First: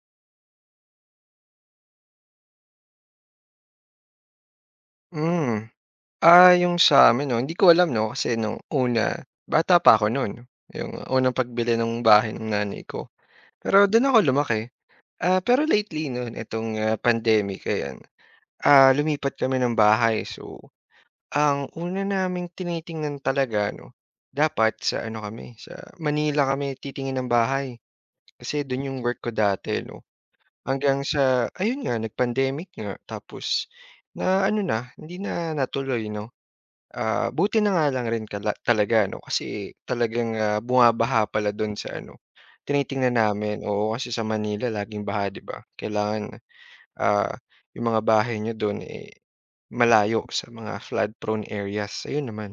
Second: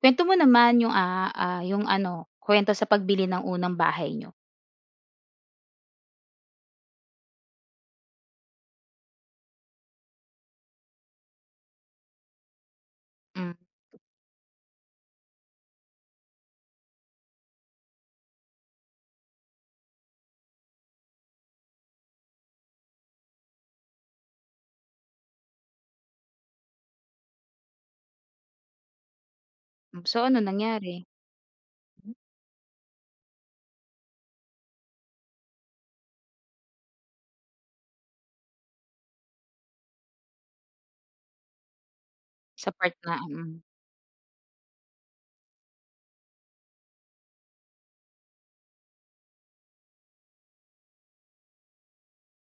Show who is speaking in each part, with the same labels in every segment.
Speaker 1: Kuwento mo naman yung, yung ano, kuwento sa pagbili ng unang bahay niyo.
Speaker 2: Hmm. Yung sa'min 'no, hindi ko alam 'no, kasi nung una, bata pa ako noon, yung unang pagbili ng bahay ng nanay ko.
Speaker 1: Mm,
Speaker 2: Pero dun ako lumaki. Pero lately nun itong, pandemic ayan, lumipat kami ng bahay. So, ang una naming tinitingnan talaga 'no, dapat sa ano kami, sa Manila kami titingin ng bahay, kasi dun yung work ko dati 'no.
Speaker 1: so ano nangyari?
Speaker 2: Hanggang sa ayun nga
Speaker 1: Hmm.
Speaker 2: nag-pandemic nga tapos na ano na, hindi na natuloy 'no. Buti na nga lang rin kala talaga ano kasi talagang, bumabaha pala dun sa ano,
Speaker 1: Sa part na
Speaker 2: tinitingnan
Speaker 1: mm.
Speaker 2: namin. Oo, kasi sa Manila laging baha 'di ba? Kailangan, ah, yung mga bahay niyo dun, eh, malayo sa mga flood prone areas, ayun naman.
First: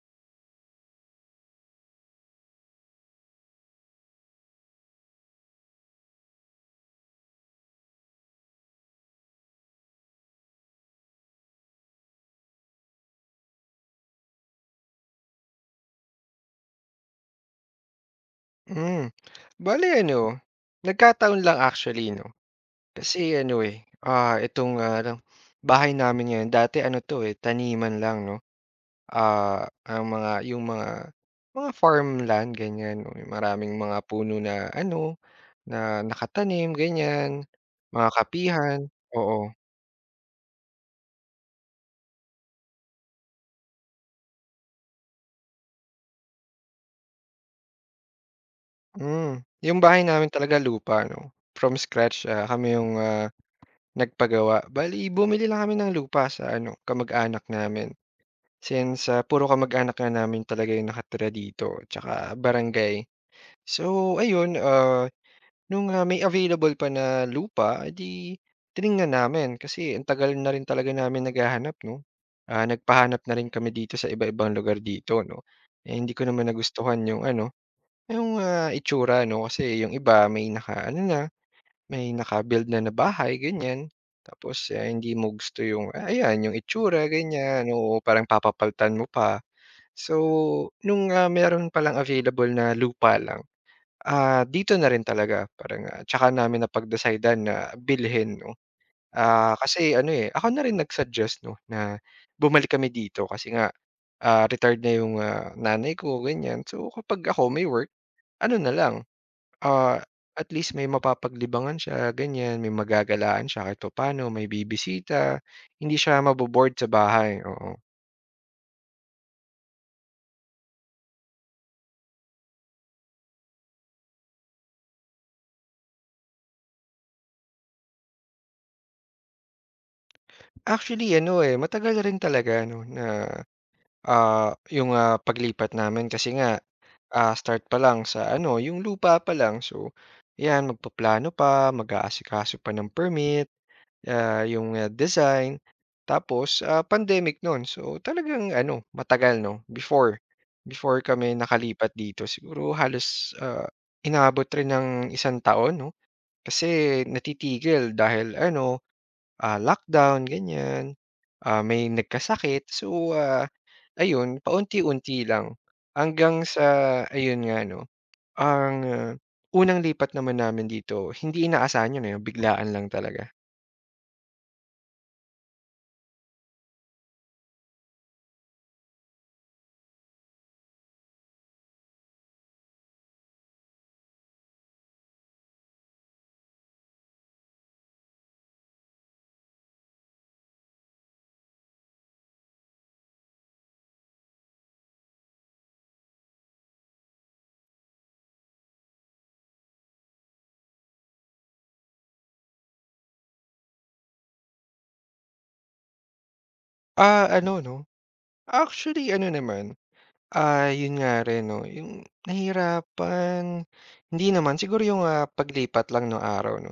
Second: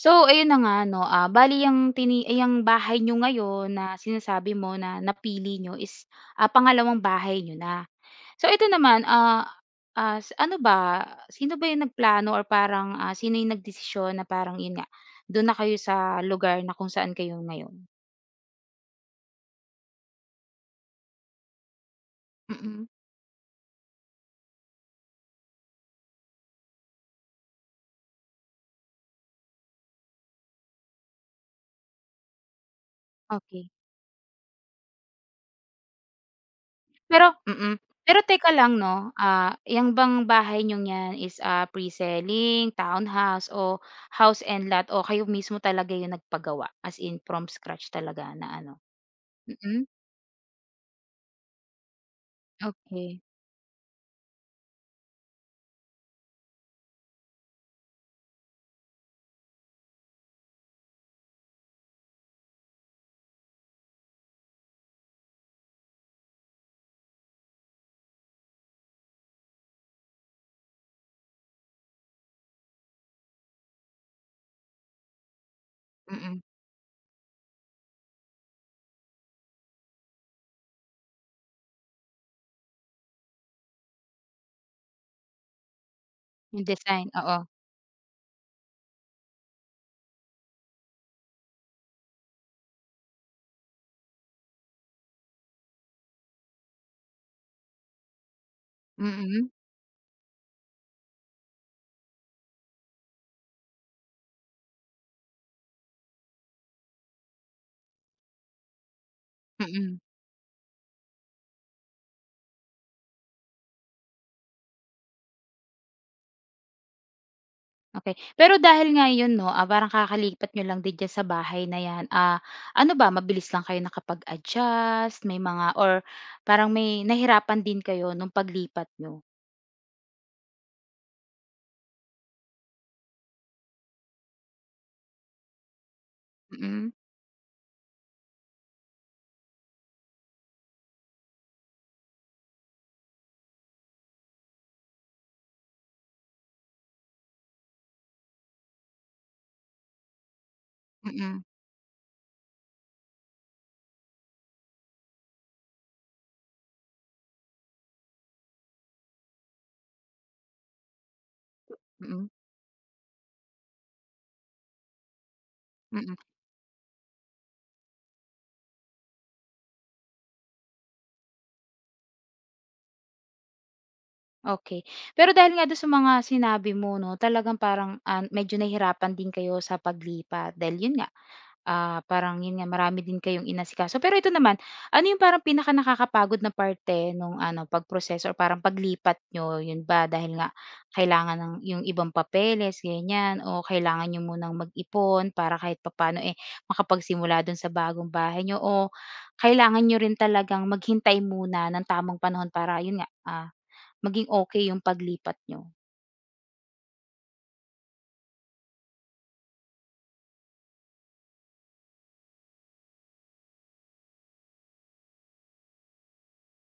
Speaker 1: So ayun na nga 'no, bale yang tini ay yang bahay niyo ngayon na sinasabi mo na napili niyo is, pangalawang bahay niyo na. So ito naman, as ano ba, sino ba yung nagplano or parang, sino yung nagdesisyon na parang yun nga, dun na kayo sa lugar na kung saan kayo ngayon?
Speaker 2: Hmm, bale ano, nagkataon lang actually 'no,
Speaker 1: Mm,
Speaker 2: kasi ano, eh, itong bahay namin ngayon dati ano 'to, eh, taniman lang 'no. Ang mga yung mga farmland ganyan, may
Speaker 1: okey.
Speaker 2: maraming mga puno na ano, na nakatanim
Speaker 1: Pero
Speaker 2: ganyan,
Speaker 1: Mm.
Speaker 2: mga
Speaker 1: Pero teka lang
Speaker 2: kapihan,
Speaker 1: 'no, ah,
Speaker 2: oo.
Speaker 1: 'yan bang bahay niyong 'yan is, pre-selling, townhouse o house and lot o kayo mismo talaga yung nagpagawa, as in from scratch talaga na ano?
Speaker 2: Hmm, yung
Speaker 1: Mm,
Speaker 2: bahay namin talaga lupa 'no, from scratch, kami yung,
Speaker 1: okey.
Speaker 2: nagpagawa. Bale bumili lang kami ng lupa sa ano, kamag-anak namin. Since, puro kamag-anak nga namin talaga yung nakatira dito, 'tsaka barangay. So ayun, nung may available pa na lupa, eh, di tiningnan namin kasi ang tagal na rin talaga namin naghahanap 'no. Nagpahanap na rin kami dito sa iba-ibang lugar dito 'no. Eh, hindi ko
Speaker 1: Mm,
Speaker 2: naman nagustuhan yung ano, yung, itsura 'no kasi yung iba may naka-ano na, may naka-build na na bahay ganyan. Tapos, hindi mo gusto yung, ayan yung
Speaker 1: yung
Speaker 2: itsura
Speaker 1: design, oo.
Speaker 2: ganyan, oo, parang papapalitan mo pa. So, nung, meron palang available na lupa lang dito na rin talaga parang, tsaka namin napag-decidean na bilhin 'no.
Speaker 1: Mm,
Speaker 2: Kasi ano, eh, ako na rin nag-suggest 'no na bumalik kami dito kasi nga, retired na yung, nanay ko ganyan. So, kapag ako may work ano na lang,
Speaker 1: mm,
Speaker 2: ah, at least may mapapaglibangan siya ganyan, may magagalaan siya kahit papaano, may bibisita, hindi siya mabo-bored sa bahay, oo.
Speaker 1: okey. Pero dahil nga yun 'no, parang kakalipat niyo lang din diyan sa bahay na 'yan, ano ba mabilis lang kayo nakapag-adjust, may mga or parang may nahirapan din kayo nung paglipat niyo?
Speaker 2: Actually ano, eh, matagal na rin talaga ano na, yung, paglipat namin kasi nga
Speaker 1: Mm,
Speaker 2: start pa lang sa ano, yung lupa pa lang. So, 'yan magpaplano pa, mag-aasikaso pa ng permit, yung, design. Tapos, pandemic no'n. So, talagang ano, matagal 'no, before before kami
Speaker 1: mm,
Speaker 2: nakalipat dito siguro halos, inabot rin ng isang taon 'no. Kasi natitigil dahil ano, lockdown ganyan, may
Speaker 1: mm.
Speaker 2: nagkasakit. So, ayun paunti-unti lang
Speaker 1: Mm,
Speaker 2: hanggang sa ayun nga 'no, ang, unang lipat naman namin dito hindi inaasahan 'yun, eh, biglaan lang talaga.
Speaker 1: okay. Pero dahil nga dun sa mga sinabi mo 'no, talagang parang, medyo nahirapan din kayo sa paglipat dahil yun nga, parang yun nga marami din kayong inasikaso. Pero ito naman, ano yung parang pinakanakakapagod na parte nung ano, pagproseso or parang paglipat nyo? Yun ba dahil nga kailangan ng yung ibang papeles ganyan o kailangan nyo munang mag-ipon para kahit papaano, eh, makapagsimula dun sa bagong bahay nyo o kailangan nyo rin talagang maghintay muna ng tamang panahon para yun nga, maging okey yung paglipat niyo?
Speaker 2: Ano 'no, actually ano naman, 'yun nga rin 'no, yung nahirapan, hindi naman siguro yung, paglipat lang nung araw 'no.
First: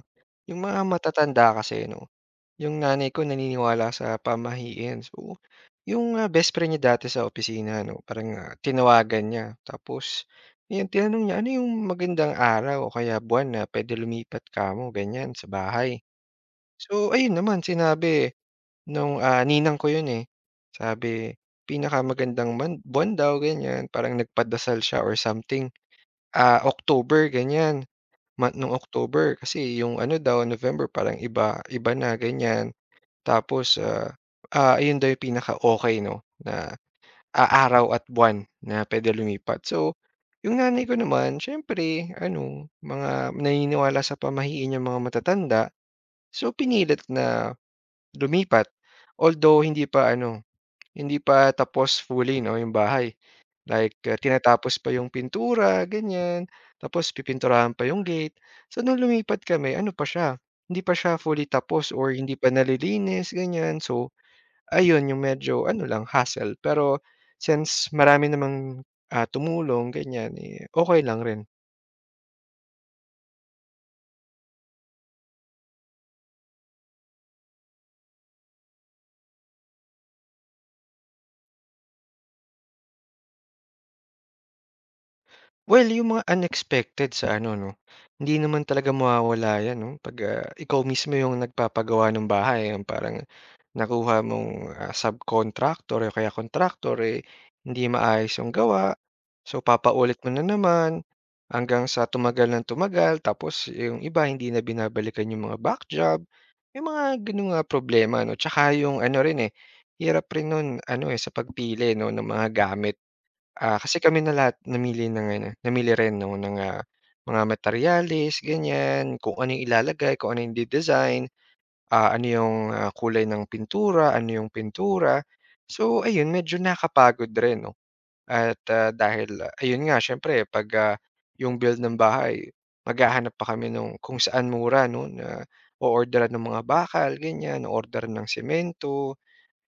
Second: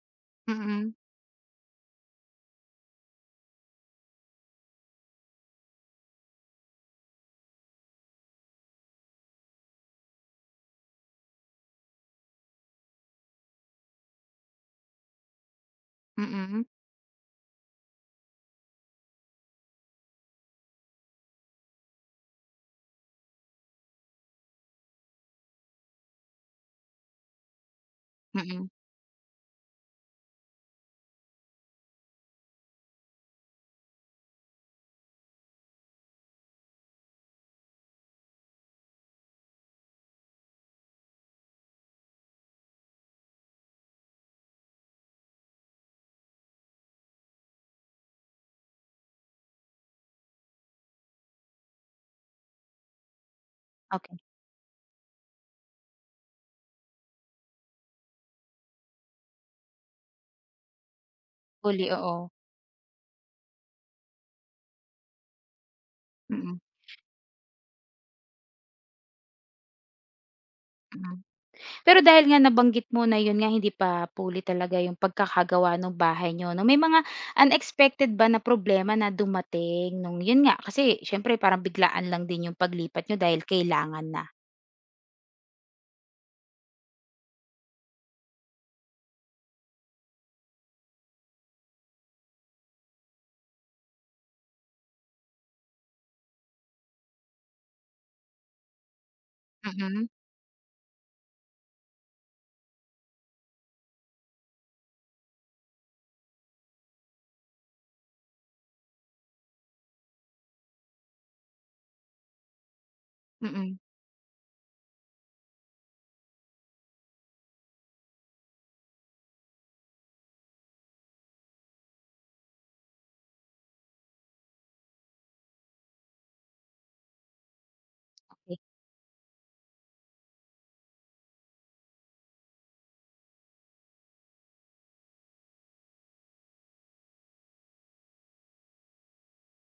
Speaker 2: Yung mga
Speaker 1: Mm,
Speaker 2: matatanda kasi 'no, yung nanay ko naniniwala sa pamahiin. So, yung, best friend niya dati sa opisina 'no, parang, tinawagan niya tapos ayun tinanong niya, "Ano yung magandang araw o kaya buwan na puwede lumipat kamo," ganiyan, "sa bahay?"
Speaker 1: mm,
Speaker 2: So, ayun naman sinabi nung, ninang ko yun, eh. Sabi, "Pinakamagandang man buwan daw," ganyan. Parang nagpadasal siya or something, October, ganyan. Month
Speaker 1: mm.
Speaker 2: nung October kasi yung ano daw, November parang iba iba na, ganyan. Tapos, ayun daw yung pinaka-okey 'no, na, araw at buwan na puwede lumipat. So, yung nanay ko naman siyempre ano, mga naniniwala sa pamahiin yang mga matatanda. So, pinilit na lumipat. Although hindi pa ano, hindi pa tapos fully 'no, yung bahay. Like,
Speaker 1: Okey,
Speaker 2: tinatapos pa yung pintura, ganyan, tapos pipinturahan pa yung gate. So nung lumipat kami ano pa siya, hindi pa siya fully tapos
Speaker 1: fully,
Speaker 2: or
Speaker 1: oo.
Speaker 2: hindi pa nalilinis, ganyan. So ayun, yung medyo ano lang, hassle.
Speaker 1: Mm,
Speaker 2: Pero since marami namang, tumulong ganyan, eh, okey
Speaker 1: mm.
Speaker 2: lang rin.
Speaker 1: Pero dahil nga nabanggit mo na yun nga hindi pa fully talaga yung pagkakagawa nung bahay niyo 'no, may mga unexpected ba na problema na dumating nung yun nga, kasi siyempre parang biglaan lang din yung paglipat niyo dahil kailangan na?
Speaker 2: Well, yung mga unexpected sa ano 'no, hindi naman talaga mawawala 'yan 'no, 'pag, ikaw mismo yung nagpapagawa ng bahay, yung parang nakuha mong, subcontractor o kaya contractor eh, hindi maayos yung gawa. So,
Speaker 1: Mm,
Speaker 2: papaulit mo na naman hanggang sa tumagal ng tumagal tapos yung iba hindi na binabalikan yung mga back job, yung mga gano'ng, problema 'no. Tsaka yung ano rin, eh, hirap rin no'n ano, eh, sa pagpili 'no ng mga gamit.
Speaker 1: mm,
Speaker 2: Kasi kami na lahat namili ng ano, namili rin 'no ng, mga materyales ganyan, kung ano yung ilalagay, kung ano yung ide-design, ano yung, kulay ng pintura, ano yung pintura. So ayun, medyo nakakapagod rin 'no
Speaker 1: okey.
Speaker 2: at, dahil ayun nga siyempre 'pag, yung build ng bahay maghahanap pa kami nung kung saan mura 'no na o-orderan ng mga bakal ganyan, o-orderan ng semento.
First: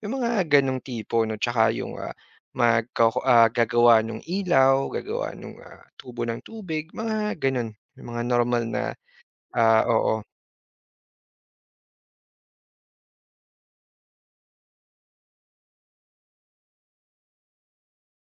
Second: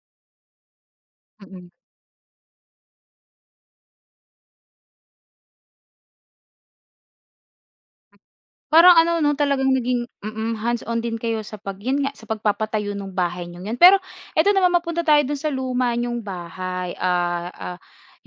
Speaker 2: Yung mga ganong tipo 'no, tsaka
Speaker 1: Mm.
Speaker 2: yung, gagawa nung ilaw, gagawa nung, tubo ng tubig, mga gano'n. Yung mga normal na
Speaker 1: Parang ano 'no, talagang naging
Speaker 2: oo.
Speaker 1: hands-on din kayo sa pag yun nga, sa pagpapatayo nung bahay niyong yun. Pero eto naman, mapunta tayo dun sa luma niyong bahay.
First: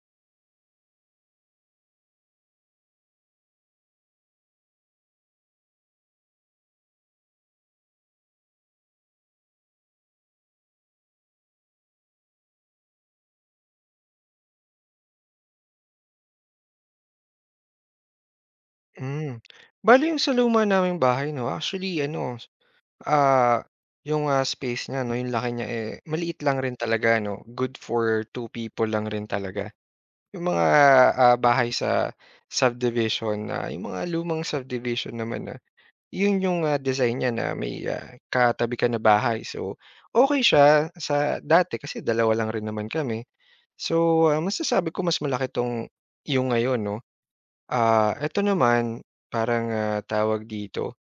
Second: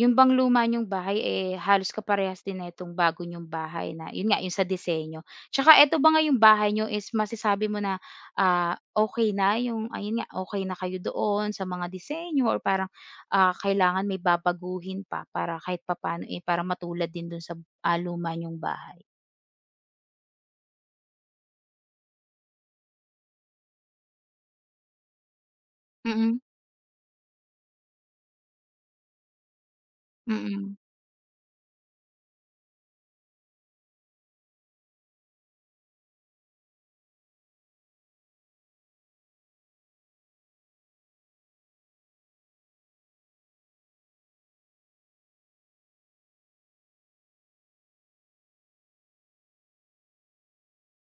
Speaker 1: Yun bang luma niyong bahay, eh, halos kaparehas din na itong bago niyong bahay na yun nga, yung sa disenyo? Tsaka eto ba nga yung bahay niyo is masasabi mo na, okey na yung ayun nga, okey na kayo doon sa mga disenyo or parang, kailangan may babaguhin pa para kahit papaano, eh, parang matulad din dun sa, luma niyong bahay?
Speaker 2: Hmm. Bale yung sa luma naming bahay 'no, actually ano, ah, yung, space niya 'no, yung laki niya, eh, maliit
Speaker 1: Mm,
Speaker 2: lang rin talaga 'no, good for two people lang rin talaga. Yung mga,
Speaker 1: mm.
Speaker 2: bahay sa subdivision na yung mga lumang subdivision naman na yun yung, design niya na may, katabi ka na bahay. So, okay siya sa dati kasi dalawa lang rin naman kami. So, masasabi ko mas malaki 'tong yung ngayon 'no. Eto naman parang, tawag dito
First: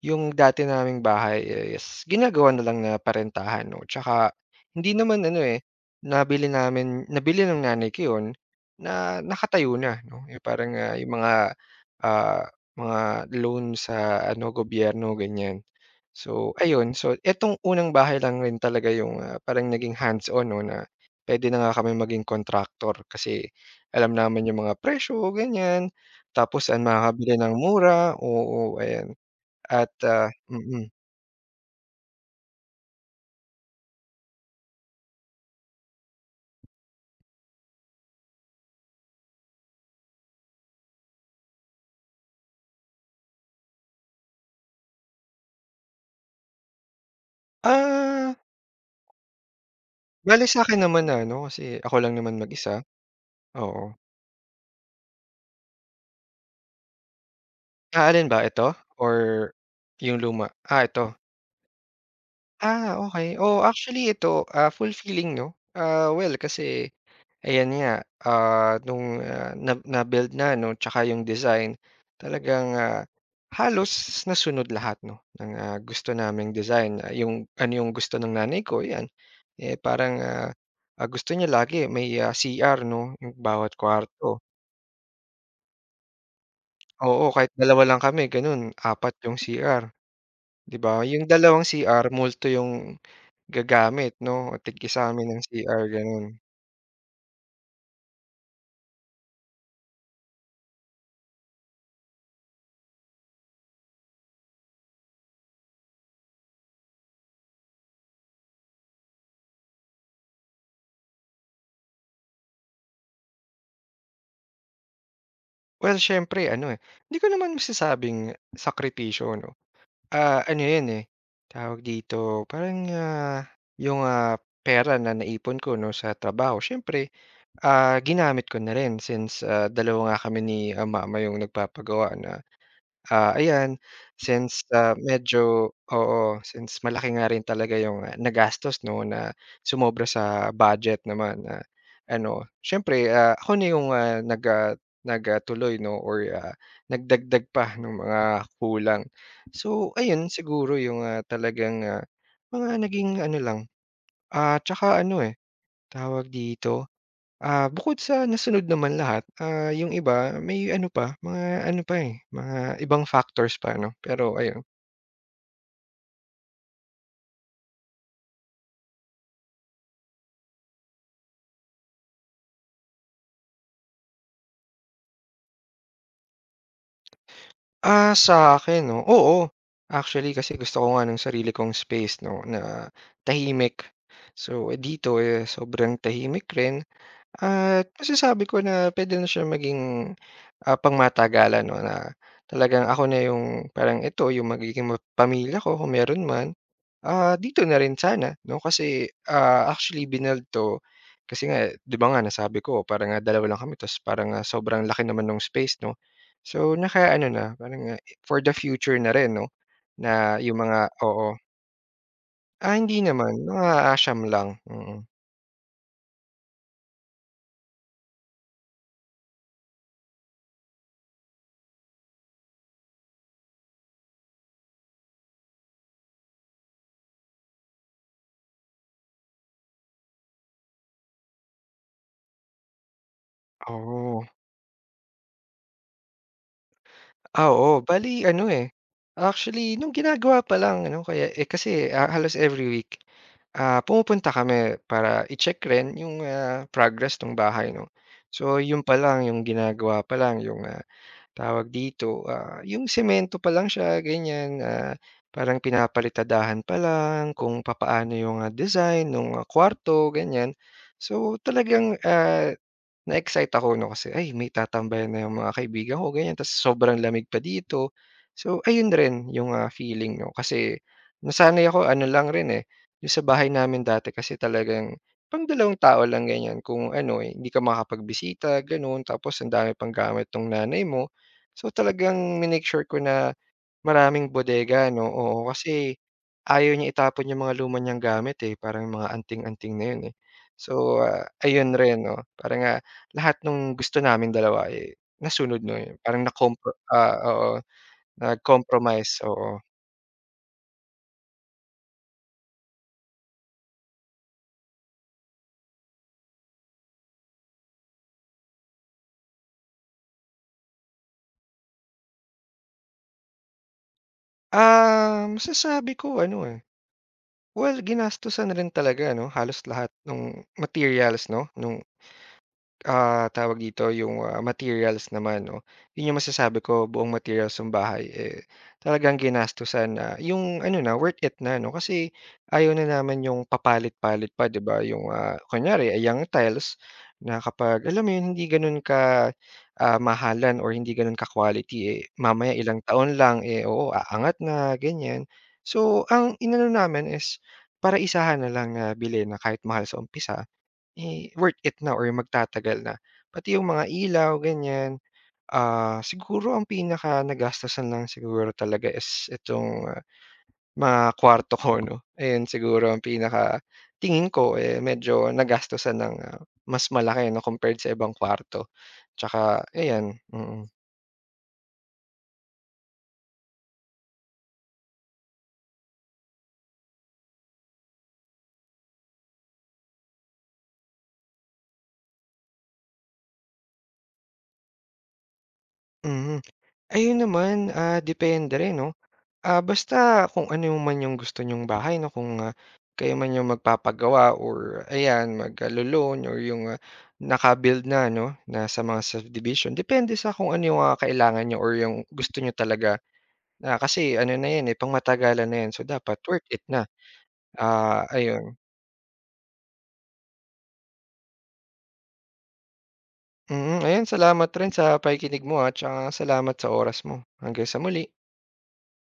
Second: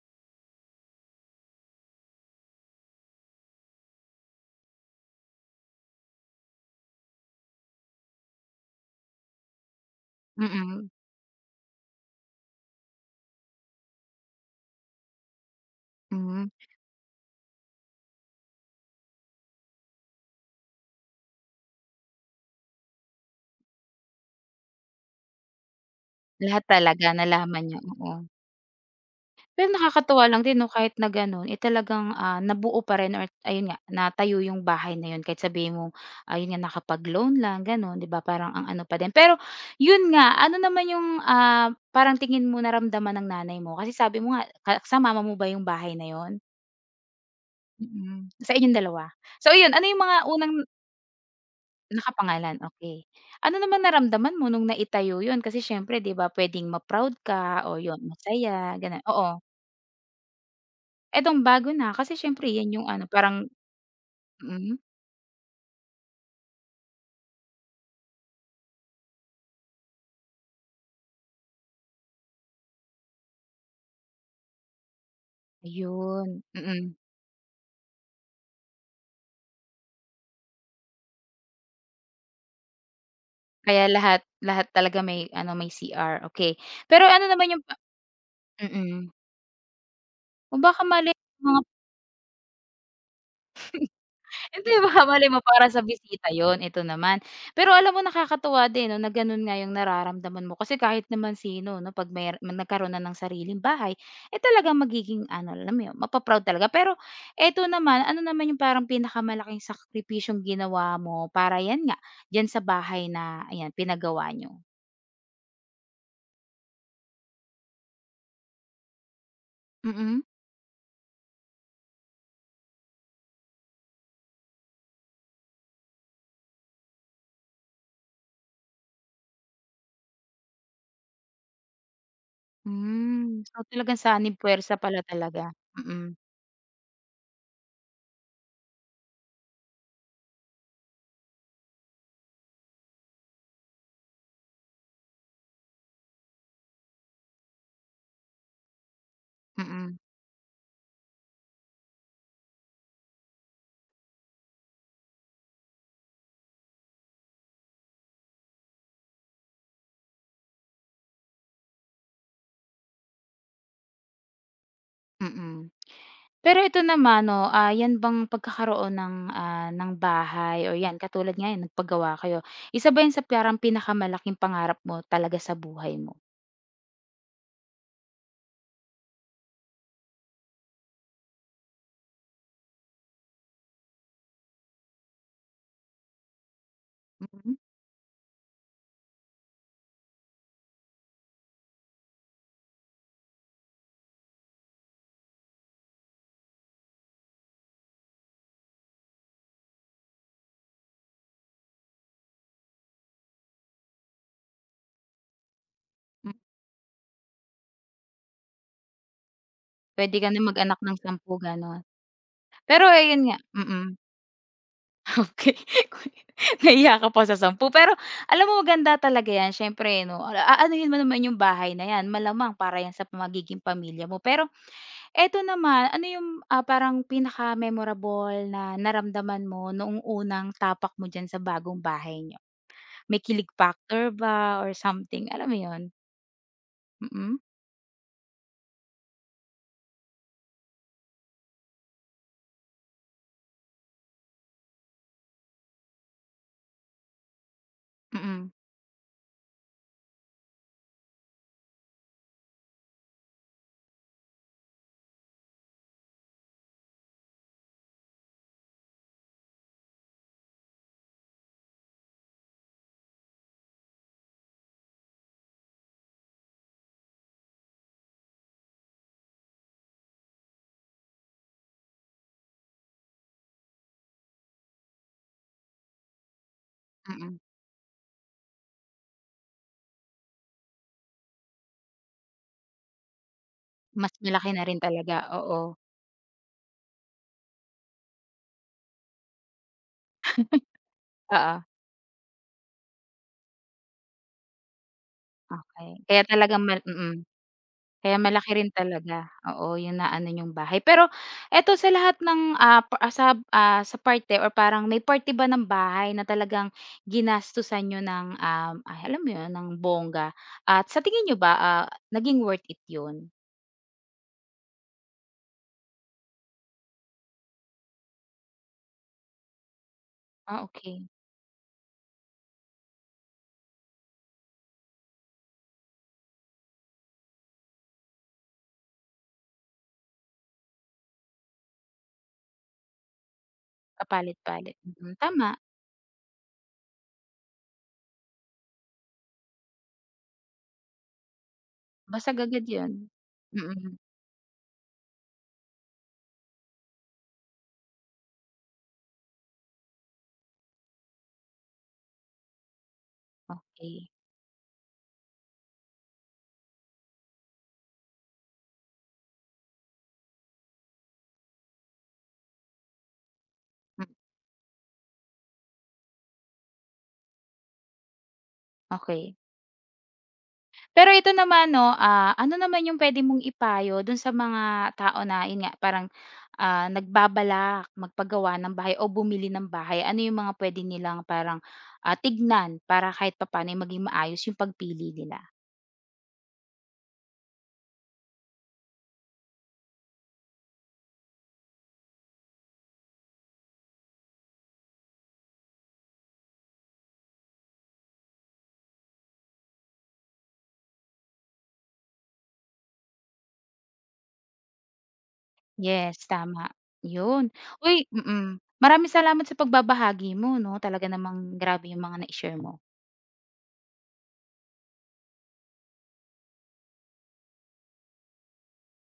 Speaker 2: yung dati naming bahay is ginagawa na lang na parentahan 'no, tsaka hindi naman ano, eh, nabili ng nanay ko yun na nakatayo na 'no, yung parang,
Speaker 1: Mm,
Speaker 2: yung ah, mga loan sa ano gobyerno ganyan.
Speaker 1: hmm.
Speaker 2: So ayun, so itong unang bahay lang rin talaga yung, parang naging hands-on 'no na puwede na nga kami maging kontraktor kasi alam namin yung mga presyo ganyan,
Speaker 1: Lahat
Speaker 2: tapos ang
Speaker 1: talaga
Speaker 2: makakabili ng
Speaker 1: nalaman niyo, oo.
Speaker 2: mura, oo, ayan.
Speaker 1: Pero
Speaker 2: At,
Speaker 1: nakakatuwa
Speaker 2: ah
Speaker 1: lang din 'no,
Speaker 2: mm.
Speaker 1: kahit na gano'n, eh, talagang, nabuo pa rin or ayun nga, natayo yung bahay na yun kahit sabihin mong ayun nga, nakapag-loan lang gano'n, 'di ba, parang ang ano pa din. Pero yun nga, ano naman yung, parang tingin mo naramdaman ng nanay mo? Kasi sabi mo nga ka sa mama mo ba yung bahay na yun? Mm,
Speaker 2: Ah,
Speaker 1: sa inyong dalawa. So ayun, ano yung mga
Speaker 2: bale
Speaker 1: unang
Speaker 2: sa'kin naman na ano, kasi ako lang naman
Speaker 1: Nakapangalan,
Speaker 2: mag-isa,
Speaker 1: okey. Ano naman
Speaker 2: oo.
Speaker 1: naramdaman mo nung naitayo yun? Kasi siyempre 'di ba puwedeng ma-proud ka o yun
Speaker 2: Alin ba,
Speaker 1: masaya
Speaker 2: ito
Speaker 1: gano'n,
Speaker 2: or
Speaker 1: oo.
Speaker 2: yung luma? Ito.
Speaker 1: Etong bago na kasi siyempre yan yung
Speaker 2: Ah,
Speaker 1: ano
Speaker 2: okey.
Speaker 1: parang
Speaker 2: Oo, actually ito,
Speaker 1: mm,
Speaker 2: fulfilling 'no. Well kasi ayan nga, nung, na na-build na 'no, tsaka yung design talagang, halos nasunod lahat 'no, ng, gusto
Speaker 1: ayun.
Speaker 2: naming design. Yung ano yung gusto ng nanay ko, 'yan. Eh, parang, gusto niya lagi may, CR 'no, yung bawat
Speaker 1: Kaya lahat
Speaker 2: kwarto.
Speaker 1: lahat talaga may ano, may CR, okey. Pero
Speaker 2: Oo,
Speaker 1: ano
Speaker 2: kahit
Speaker 1: naman yung pa
Speaker 2: dalawa lang kami gano'n,
Speaker 1: mm.
Speaker 2: apat yung CR,
Speaker 1: O
Speaker 2: 'di
Speaker 1: baka
Speaker 2: ba?
Speaker 1: mali
Speaker 2: Yung
Speaker 1: mga.
Speaker 2: dalawang CR multo yung gagamit 'no,
Speaker 1: Hindi,
Speaker 2: tig-isa
Speaker 1: baka
Speaker 2: amin
Speaker 1: malay mo
Speaker 2: ang
Speaker 1: para sa
Speaker 2: CR gano'n.
Speaker 1: bisita 'yun, ito naman. Pero alam mo nakakatuwa din 'no, na gano'n nga 'yung nararamdaman mo kasi kahit naman sino 'no, 'pag mer nagkaroon na ng sariling bahay, eh, talagang magiging ano, alam mo 'yun, mapa-proud talaga. Pero eto naman, ano naman 'yung parang pinakamalaking sakripisyong ginawa mo para 'yan nga, diyan sa bahay na ayan, pinagawa niyo?
Speaker 2: Well, siyempre ano, eh, hindi ko naman masasabing sakripisyo 'no,
Speaker 1: Mm.
Speaker 2: ano 'yun, eh, tawag dito, parang, yung, pera na naipon ko 'no, sa trabaho siyempre, ginamit ko na rin since, dalawa nga kami ni, mama yung nagpapagawa na Ah,
Speaker 1: Hmm, so
Speaker 2: ayan,
Speaker 1: talagang sanib
Speaker 2: since,
Speaker 1: puwersa pala talaga.
Speaker 2: medyo
Speaker 1: Mm,
Speaker 2: oo, since malaki nga rin talaga yung, nagastos 'no, na sumobra sa budget naman na ano, siyempre, ako na yung, nag, ah, 'no or, nagdagdag pa nung mga kulang. So,
Speaker 1: mm,
Speaker 2: ayun siguro yung, talagang, mga naging ano lang, 'tsaka ano, eh, tawag dito bukod sa nasunod naman lahat, yung iba may ano pa, mga ano pa, eh, mga ibang factors pa 'no, pero ayun.
Speaker 1: mm. Pero ito naman 'no, 'yan bang pagkakaroon ng, ng bahay o 'yan katulad nga yan, nagpagawa kayo, isa ba 'yan sa parang pinakamalaking pangarap mo talaga sa buhay mo?
Speaker 2: Sa akin 'no, oo. Actually kasi gusto ko nga ng sarili kong space 'no, na tahimik. So, eh, dito, eh, sobrang tahimik rin
Speaker 1: Mm,
Speaker 2: at masasabi ko na puwede na siya maging, pangmatagalan 'no, na talagang ako na yung parang ito yung magiging ma pamilya ko kung meron man. Dito na rin sana 'no, kasi, actually binuild 'to kasi nga 'di ba nga nasabi ko parang nga dalawa lang kami tapos parang nga sobrang laki naman ng space 'no.
Speaker 1: hmm,
Speaker 2: So, naka-ano na parang nga for the future na rin 'no,
Speaker 1: puwede ka
Speaker 2: na
Speaker 1: na
Speaker 2: yung
Speaker 1: mag-anak
Speaker 2: mga
Speaker 1: ng sampu
Speaker 2: oo.
Speaker 1: gano'n.
Speaker 2: Ah,
Speaker 1: Pero
Speaker 2: hindi
Speaker 1: ayun
Speaker 2: naman
Speaker 1: nga
Speaker 2: mga asham lang, mm.
Speaker 1: okey. Nahiya ka pa sa sampu pero alam mo maganda talaga 'yan siyempre 'no, aanuhin mo naman yung bahay na 'yan malamang para 'yan sa magiging pamilya mo pero eto naman, ano yung, parang pinaka-memorable na naramdaman mo noong unang tapak mo diyan sa bagong bahay niyo? May kilig factor
Speaker 2: Oo.
Speaker 1: ba or something, alam mo yon? Mm,
Speaker 2: Oo, bale ano, eh, actually nung ginagawa pa lang ano kaya, eh, kasi, halos every week pumupunta kami para i-check rin yung, progress ng bahay 'no.
Speaker 1: mm,
Speaker 2: So yun pa lang, yung ginagawa pa lang yung, tawag dito, yung semento pa lang siya ganyan, parang pinapalitadahan pa lang kung papaano yung, design ng kwarto ganyan. So talagang, na-excite ako 'no, kasi, ay may tatambayan na yung mga kaibigan ko ganyan, tas sobrang lamig pa dito. So ayun rin yung, feeling 'no, kasi nasanay ako ano lang rin, eh, yung sa bahay namin dati kasi talagang pang dalawang tao lang ganyan kung ano, eh,
Speaker 1: mm.
Speaker 2: hindi ka makakapagbisita gano'n, tapos ang dami pang gamit nung nanay mo. So talagang minake sure ko na
Speaker 1: Mas
Speaker 2: maraming
Speaker 1: malaki na
Speaker 2: bodega
Speaker 1: rin
Speaker 2: 'no,
Speaker 1: talaga,
Speaker 2: oo.
Speaker 1: oo.
Speaker 2: Kasi ayaw niya itapon yung mga luma niyang gamit, eh, parang mga anting-anting na yun, eh. So,
Speaker 1: Oo,
Speaker 2: ayun rin 'no, parang, lahat nung gusto namin dalawa, eh, nasunod 'no,
Speaker 1: okey.
Speaker 2: yun
Speaker 1: Kaya
Speaker 2: parang
Speaker 1: talagang mal mm.
Speaker 2: oo,
Speaker 1: Kaya malaki rin
Speaker 2: nag-compromise,
Speaker 1: talaga,
Speaker 2: oo.
Speaker 1: oo, yung naano yung bahay. Pero eto sa lahat ng, sa, sa parte or parang may parte ba ng bahay na talagang ginastusan niyo ng, alam mo yun, ng bongga at sa tingin niyo ba, naging worth it yun?
Speaker 2: Masasabi ko ano, eh, well ginastusan rin talaga 'no, halos lahat ng
Speaker 1: Ah, okay.
Speaker 2: materials 'no, nung tawag dito, yung, materials naman 'no. Yun yung masasabi ko, buong materials ng bahay, eh, talagang ginastusan na yung ano na, worth it na 'no. Kasi ayaw na naman yung papalit-palit pa, 'di
Speaker 1: kapalit-palit,
Speaker 2: ba? Yung,
Speaker 1: mm, tama,
Speaker 2: kunyari ay ang tiles na kapag alam mo yun, hindi gano'n ka, mahalan or hindi gano'n ka-quality, eh,
Speaker 1: basag
Speaker 2: mamaya
Speaker 1: agad
Speaker 2: ilang
Speaker 1: yun.
Speaker 2: taon lang, eh, oo,
Speaker 1: Mm,
Speaker 2: aangat na, ganyan. So, ang inano namin is para isahan na lang na bilhin na kahit mahal sa umpisa. Eh, worth it na or magtatagal na. Pati yung mga
Speaker 1: okey,
Speaker 2: ilaw ganyan, siguro ang pinaka nagastusan lang siguro talaga is itong mga kuwarto ko 'no. Ayun siguro ang pinaka
Speaker 1: hmm,
Speaker 2: tingin ko, eh, medyo nagastusan ng, mas malaki 'no compared sa ibang kuwarto.
Speaker 1: okay.
Speaker 2: Tsaka ayan, mm. Mm.
Speaker 1: Pero ito naman 'no, ano naman yung puwede mong ipayo dun sa mga tao na yun nga parang, nagbabalak magpagawa ng bahay o bumili ng bahay? Ano yung mga puwede nilang parang, tignan para kahit papaano ay maging maayos yung pagpili nila?
Speaker 2: Mhm. Ayun naman, depende rin 'no. Basta kung ano yung man yung gusto niyong bahay 'no, kung, kayo man yung magpapagawa or ayan maglo-loan or yung, naka na 'no, na sa mga subdivision. Depende sa kung ano yung, kailangan nyo or yung gusto nyo talaga na kasi ano na 'yan, eh, pangmatagalan na 'yan. So, dapat
Speaker 1: Yes,
Speaker 2: worth it
Speaker 1: tama,
Speaker 2: na.
Speaker 1: yun.
Speaker 2: Ah,
Speaker 1: Uy mm, mm.
Speaker 2: ayun.
Speaker 1: Maraming salamat sa pagbabahagi mo 'no, talaga namang grabe yung mga nai-share mo.
Speaker 2: Mm, ayun salamat rin sa pakikinig mo, at tsaka salamat sa oras mo. Hanggang sa muli.